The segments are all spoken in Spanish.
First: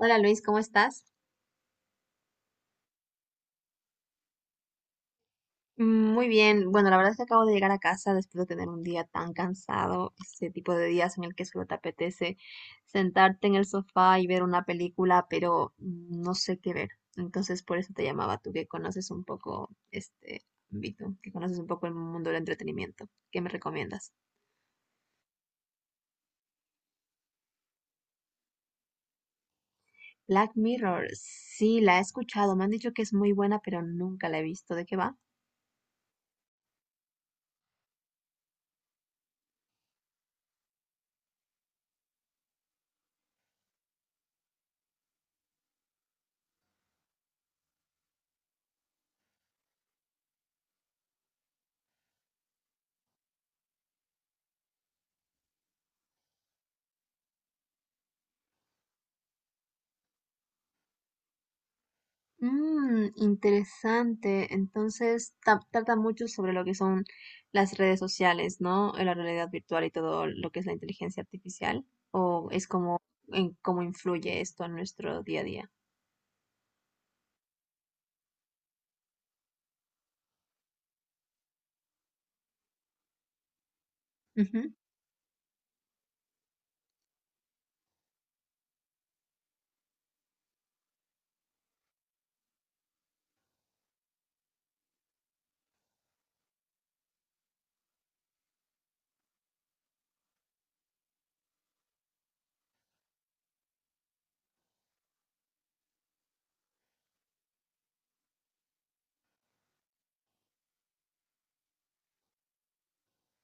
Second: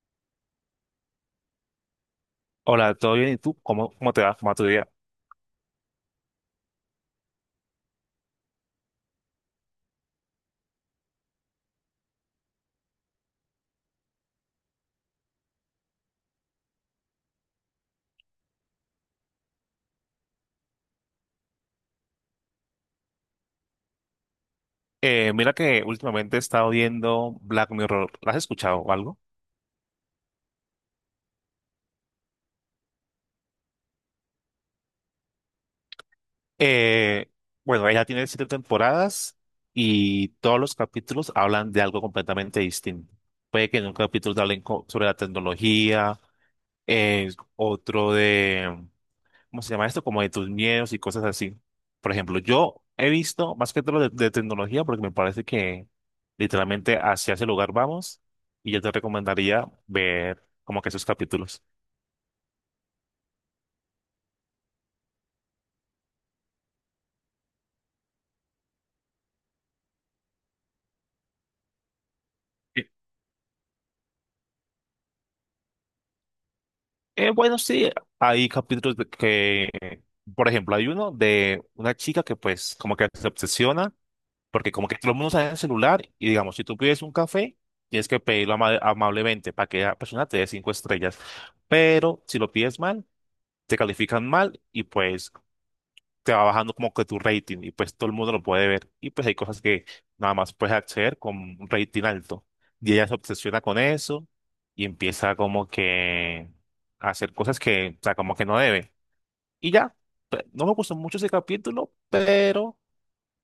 Hola Luis, ¿cómo estás? Hola, ¿todo bien? ¿Y tú? ¿Cómo te va? ¿Cómo va tu día? Muy bien. Bueno, la verdad es que acabo de llegar a casa después de tener un día tan cansado, ese tipo de días en el que solo te apetece sentarte en el sofá y ver una película, pero no sé qué ver. Entonces, por eso te llamaba, tú que conoces un poco este ámbito, que conoces un poco el mundo del entretenimiento. ¿Qué me recomiendas? Mira que últimamente he estado viendo Black Mirror. ¿La has escuchado o algo? Black Mirror, sí, la he escuchado. Me han dicho que es muy buena, pero nunca la he visto. ¿De qué va? Eh, bueno, ella tiene siete temporadas y todos los capítulos hablan de algo completamente distinto. Puede que en un capítulo te hablen sobre la tecnología, eh, otro de ¿cómo se llama esto? Como de tus miedos y cosas así. Por ejemplo, yo he visto más que todo de tecnología porque me parece que literalmente hacia ese lugar vamos y yo te recomendaría ver como que esos capítulos. Mm, interesante. Entonces, trata mucho sobre lo que son las redes sociales, ¿no? La realidad virtual y todo lo que es la inteligencia artificial, o es Eh, como en cómo influye esto en nuestro día a día. Bueno, sí, hay capítulos de que, por ejemplo, hay uno de una chica que pues como que se obsesiona porque como que todo el mundo sabe el celular y digamos, si tú pides un café, tienes que pedirlo amablemente para que la persona te dé cinco estrellas. Pero si lo pides mal, te califican mal y pues te va bajando como que tu rating y pues todo el mundo lo puede ver y pues hay cosas que nada más puedes acceder con un rating alto. Y ella se obsesiona con eso y empieza como que a hacer cosas que, o sea, como que no debe. Y ya, no me gustó mucho ese capítulo, pero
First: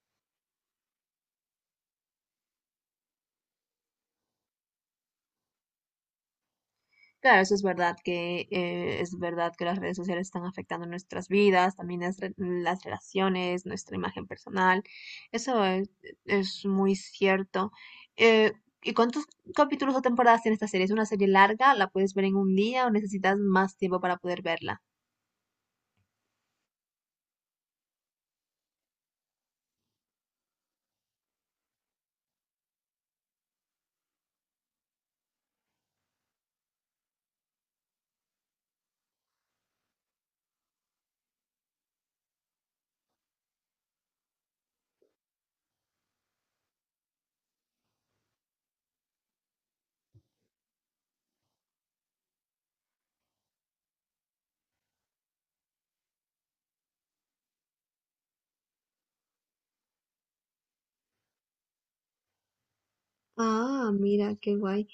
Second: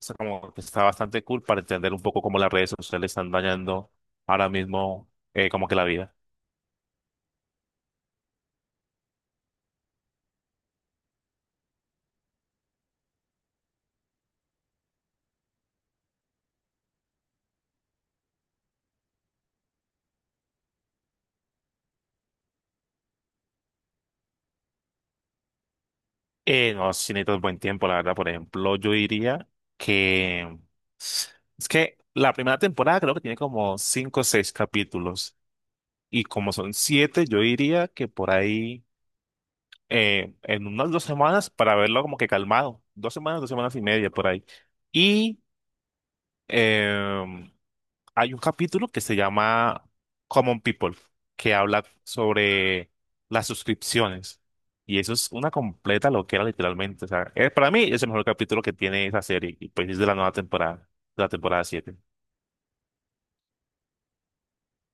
o sea, como que está bastante cool para entender un poco cómo las redes sociales están dañando ahora mismo como que la vida. Claro, eso es verdad que las redes sociales están afectando nuestras vidas, también las relaciones, nuestra imagen personal. Eso es muy cierto. Eh, ¿Y cuántos capítulos o temporadas tiene esta serie? ¿Es una serie larga? ¿La puedes ver en un día o necesitas más tiempo para poder verla? No, si necesitas buen tiempo, la verdad. Por ejemplo, yo diría que es que la primera temporada creo que tiene como cinco o seis capítulos. Y como son siete, yo diría que por ahí en unas 2 semanas para verlo como que calmado. 2 semanas, 2 semanas y media por ahí. Y em, hay un capítulo que se llama Common People, que habla sobre las suscripciones. Y eso es una completa loquera, literalmente. O sea, para mí es el mejor capítulo que tiene esa serie. Y pues es de la nueva temporada, de la temporada 7. Ah, mira, qué guay.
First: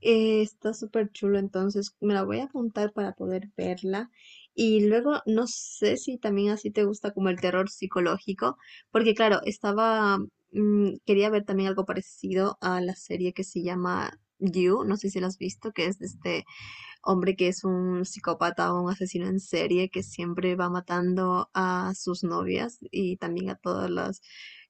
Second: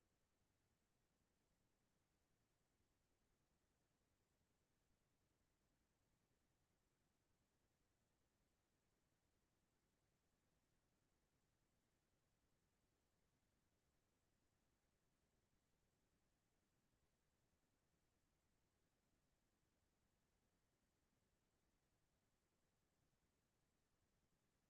Está súper chulo, entonces me la voy a apuntar para poder verla. Y luego no sé si también así te gusta como el terror psicológico, porque claro, quería ver también algo parecido a la serie que se llama You, no sé si la has visto, que es de este hombre que es un psicópata o un asesino en serie que siempre va matando a sus novias y también a todos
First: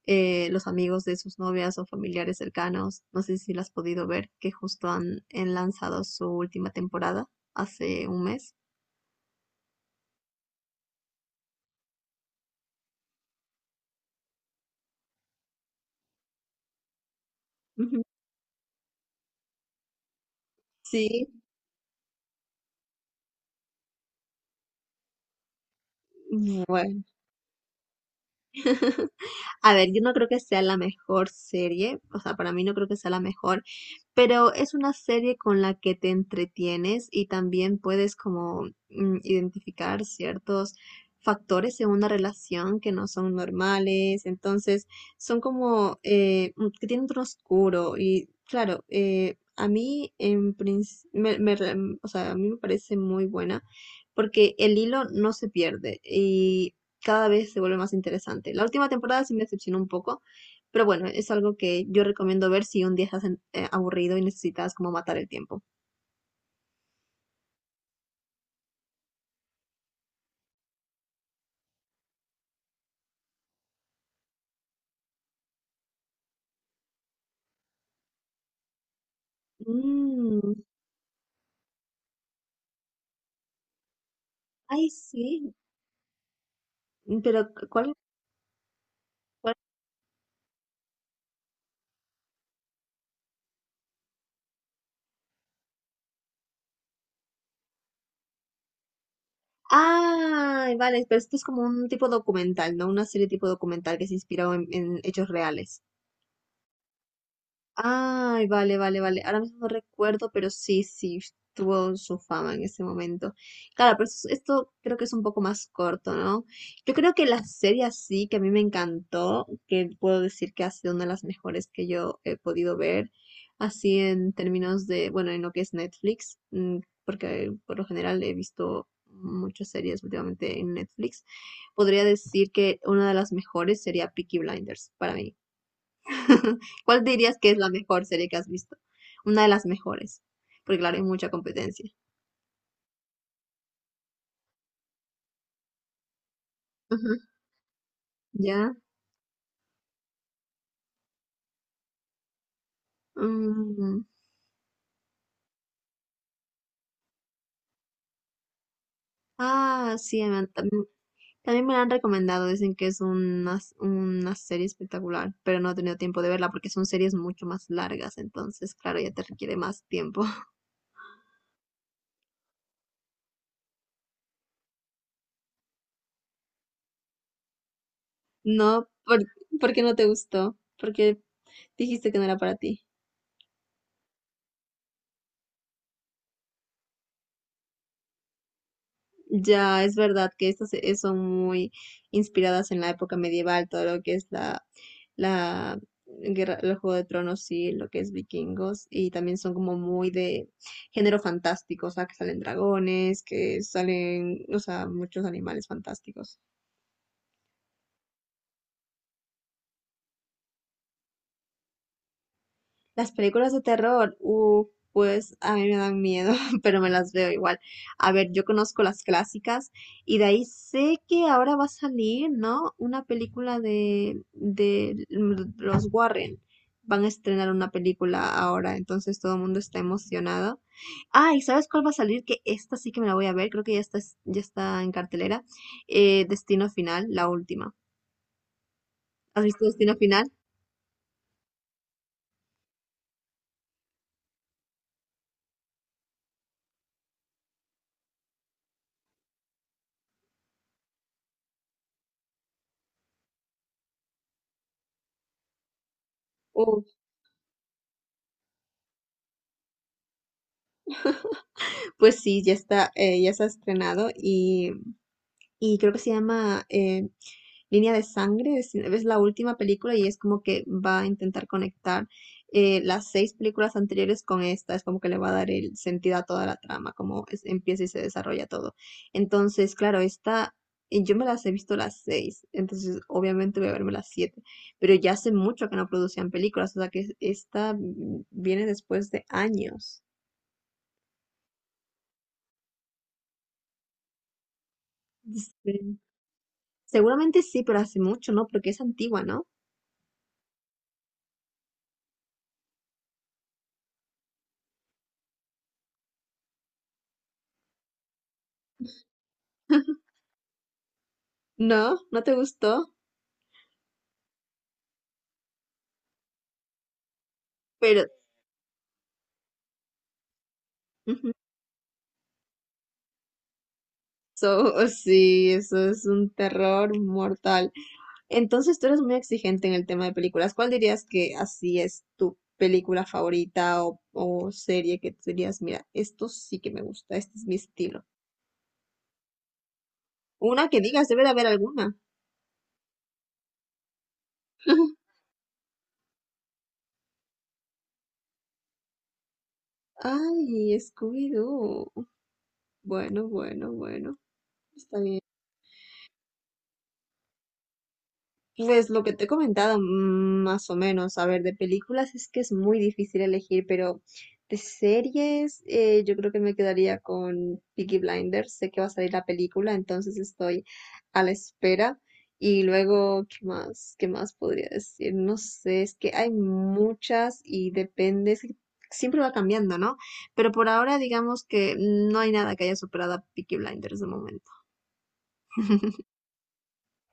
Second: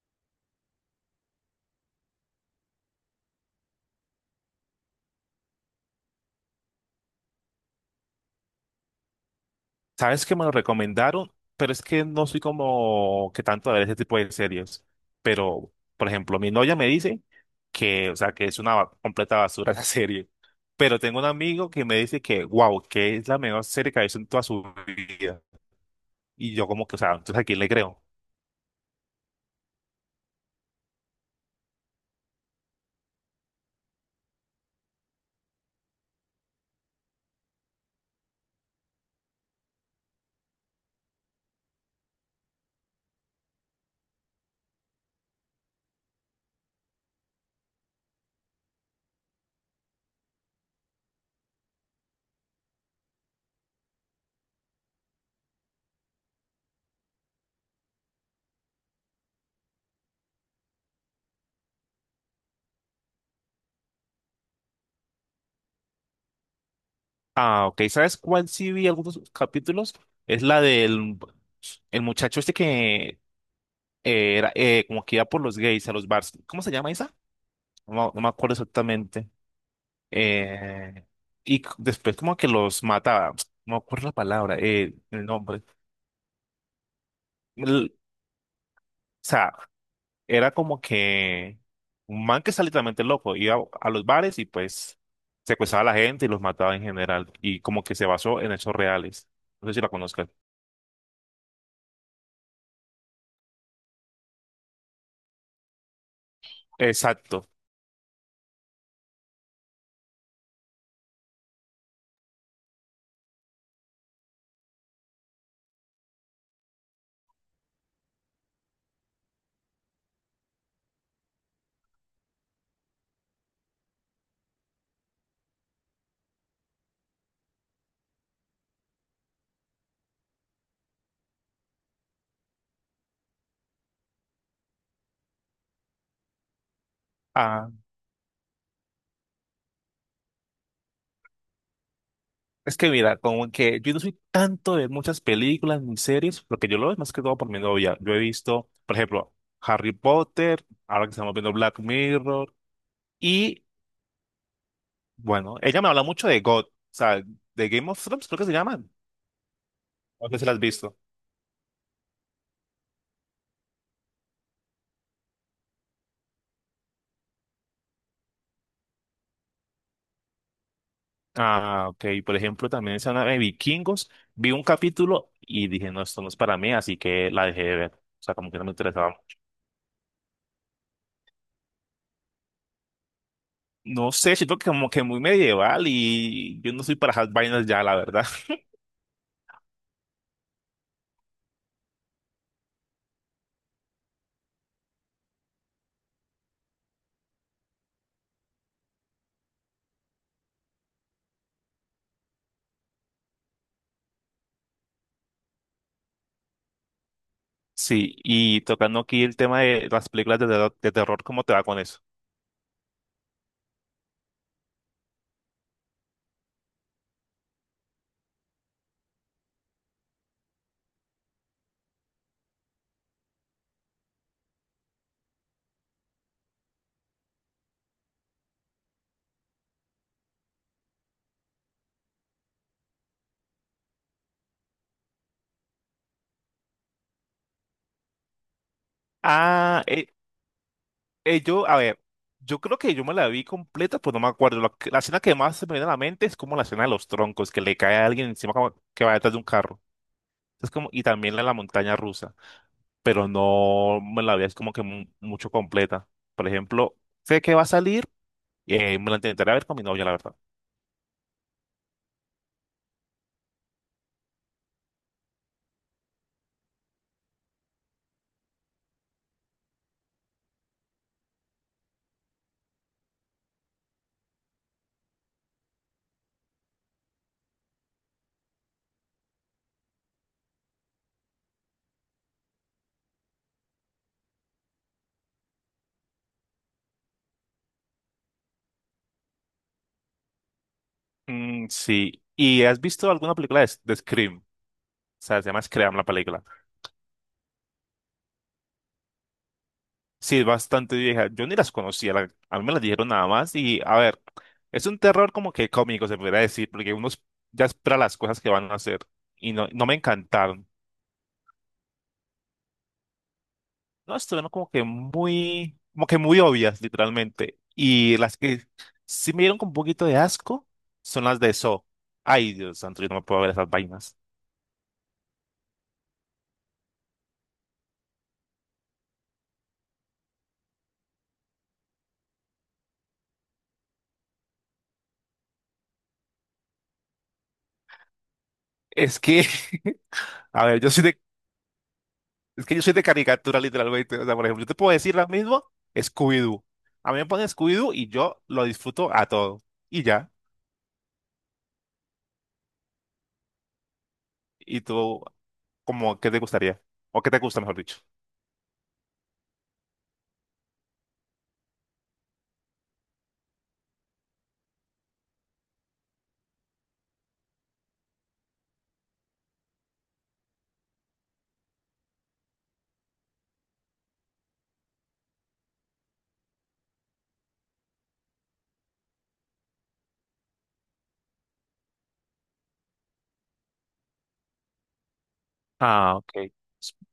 los amigos de sus novias o familiares cercanos. No sé si lo has podido ver, que justo han lanzado su última temporada hace un mes. Sabes que me lo recomendaron, pero es que no soy como que tanto a ver ese tipo de series. Pero, por ejemplo, mi novia me dice Ujú. que, o sea, que es una completa basura esa serie. Pero tengo un Sí, amigo que me dice que, wow, que es la mejor serie que ha visto en toda su vida. Y yo como que, o bueno. sea, entonces ¿a quién le creo? A ver, yo no creo que sea la mejor serie, o sea, para mí no creo que sea la mejor, pero es una serie con la que te entretienes y también puedes como identificar ciertos factores en una relación que no son normales, entonces son como que tienen un tono oscuro y claro, a mí en princ- me re- o sea, a mí me parece muy buena porque el hilo no se pierde y cada vez se vuelve más interesante. La última temporada sí me decepcionó un poco, pero bueno, es algo que yo recomiendo ver si un día estás aburrido y necesitas como matar el tiempo. Ah, ok, ¿sabes cuál sí vi algunos capítulos? Es la del el muchacho este que era como que iba por los gays a los bars. ¿Cómo se llama esa? No, me no me acuerdo exactamente. Mm, Eh, y después como que los mataba. No me acuerdo la palabra, ay, el sí, nombre. pero O ¿cuál? sea, cuál? era como que un man que está literalmente loco, iba a los bares y pues secuestraba a la gente y los mataba en general y como que se basó en hechos reales. No sé si la conozcas. Ah, vale, pero esto es como un tipo documental, ¿no? Una serie tipo documental que se inspiró en hechos reales. Exacto. Ay, vale, vale, vale. Ahora mismo no recuerdo, pero sí, sí, tuvo su fama en ese momento. Claro, pero esto creo que es un poco más corto, ¿no? Yo creo que la serie así, que a mí me encantó, que puedo decir que ha sido una de las mejores que yo he podido ver, así en términos de, bueno, en lo que es Netflix, porque por lo general he visto muchas series últimamente en Netflix, podría decir que una de las mejores sería Peaky Blinders para mí. ¿Cuál dirías que es la Ah, mejor serie que has visto? Una de las mejores, porque claro, hay mucha competencia. es que mira, como que yo no soy tanto de muchas películas ni series, lo que yo lo veo es más Ujú. que todo por mi novia. Yo he visto, Ya. por ejemplo, Harry Potter, ahora que estamos viendo Black Mirror y Mm. bueno, ella me habla mucho de o sea, de Game of Thrones, creo que se llaman. Ah, sí, No sé si la has también, visto. también me la han recomendado. Dicen que es una, una serie espectacular, pero no he tenido tiempo de verla porque son series mucho más largas, entonces, claro, ya te requiere más tiempo. Ah, ok. Por ejemplo, también esa nave de Vikingos, vi un capítulo y dije, no, esto no es para mí, así que la dejé de ver. O sea, como que no me No, interesaba. ¿Por qué no te gustó? Porque dijiste que no era para ti. No sé, siento que como que muy medieval y yo no soy para esas vainas ya, la verdad. Ya es verdad que estas son muy inspiradas en la época medieval, todo lo que es la guerra, el Juego de Tronos y lo que es vikingos, y también son como muy de género fantástico, o sea, que salen dragones, que salen, o sea, muchos animales fantásticos. Sí, y tocando aquí el tema de las películas de terror, ¿cómo te va con eso? Las películas de terror, pues a mí me dan miedo, pero me las veo igual. A ver, yo conozco las clásicas y de ahí sé que ahora va a salir, ¿no? Una película de los Warren. Van a estrenar una película ahora, entonces todo el mundo está emocionado. Ah, ¿y sabes cuál va a salir? Que esta sí que me la voy a ver, creo que ya está en cartelera. Destino Final, la última. ¿Has visto Ah, Destino Final? Yo, a ver, yo creo que yo me la vi completa, pues no me acuerdo. La escena que más se me viene a la mente es como la escena de los troncos, que le cae a alguien encima como que va detrás de un carro. Es como, y también la de la montaña rusa. Pero no me la veía es como que mucho completa. Por Uh, ejemplo, sé que va a salir, me la intentaré ver con mi novia, la verdad. pues sí, ya está, ya se ha estrenado y creo que se llama Línea de Sangre, es la última película y es como que va a intentar conectar las 6 películas anteriores con esta, es como que le va a dar el sentido a toda la trama, como empieza y se desarrolla todo. Entonces, claro, esta, y yo me las he visto las 6, entonces obviamente voy a verme las 7, pero ya hace mucho que no producían películas, o sea que esta viene después de años. Mm, sí. ¿Y has visto alguna película de Scream? O sea, se llama Scream Sí. la película. Seguramente sí, pero hace mucho, ¿no? Porque es antigua, ¿no? Sí, es bastante vieja. Yo ni las conocía, a mí me las dijeron nada más. Y a ver, es un terror como que cómico, se podría decir, porque uno ya espera las cosas que van a hacer. Y no, no me encantaron. No, ¿no te gustó? No, estuvieron como que muy obvias, literalmente. Pero Y las que sí me dieron con un poquito de asco son ujú, las de eso. Ay, Dios santo, yo no me puedo ver esas vainas. eso sí, eso es un terror mortal. Entonces tú eres muy exigente en el tema de películas. ¿Cuál dirías que así es tu película favorita o serie que tú dirías, mira, esto sí que me gusta, este es mi estilo? Es que, Una a que ver, yo soy digas, de, debe de haber alguna. es que yo soy de caricatura, literalmente. O sea, por ejemplo, yo te puedo decir lo mismo, Scooby-Doo. A mí me ponen Scooby-Doo y yo lo disfruto a todo. Y ya. Ay, Scooby-Doo. Bueno, bueno, bueno. Y Está bien. tú, como, ¿qué te gustaría? ¿O qué te gusta, mejor dicho? Pues lo que te he comentado, más o menos, a ver, de películas es que es muy difícil elegir, pero de series yo creo que me quedaría con Peaky Blinders, sé que va a salir la película, entonces estoy a la espera. Y luego, ¿qué más? ¿Qué más podría decir? No sé, es que hay muchas y depende, es que siempre va cambiando, ¿no? Pero por ahora digamos que no hay nada que haya superado a Peaky Blinders de momento. Ah, ok.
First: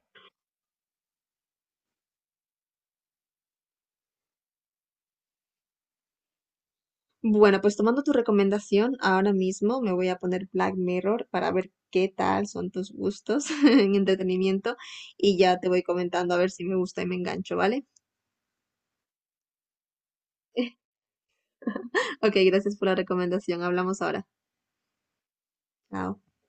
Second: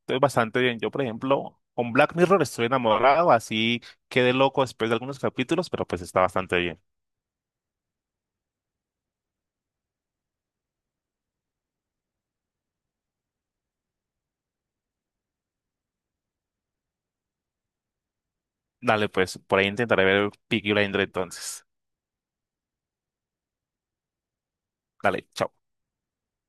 Estoy bastante bien. Yo, por ejemplo, con Black Mirror estoy enamorado, así quedé loco después de algunos capítulos, pero pues está bastante bien. Bueno, pues tomando tu recomendación, ahora mismo me voy a poner Black Mirror para ver qué tal son tus gustos en entretenimiento y ya te voy comentando a ver si me gusta y me engancho, ¿vale? Dale, pues, por ahí intentaré ver Peaky Blinders entonces. Ok, gracias por la recomendación. Hablamos ahora. Dale, chao. Chao.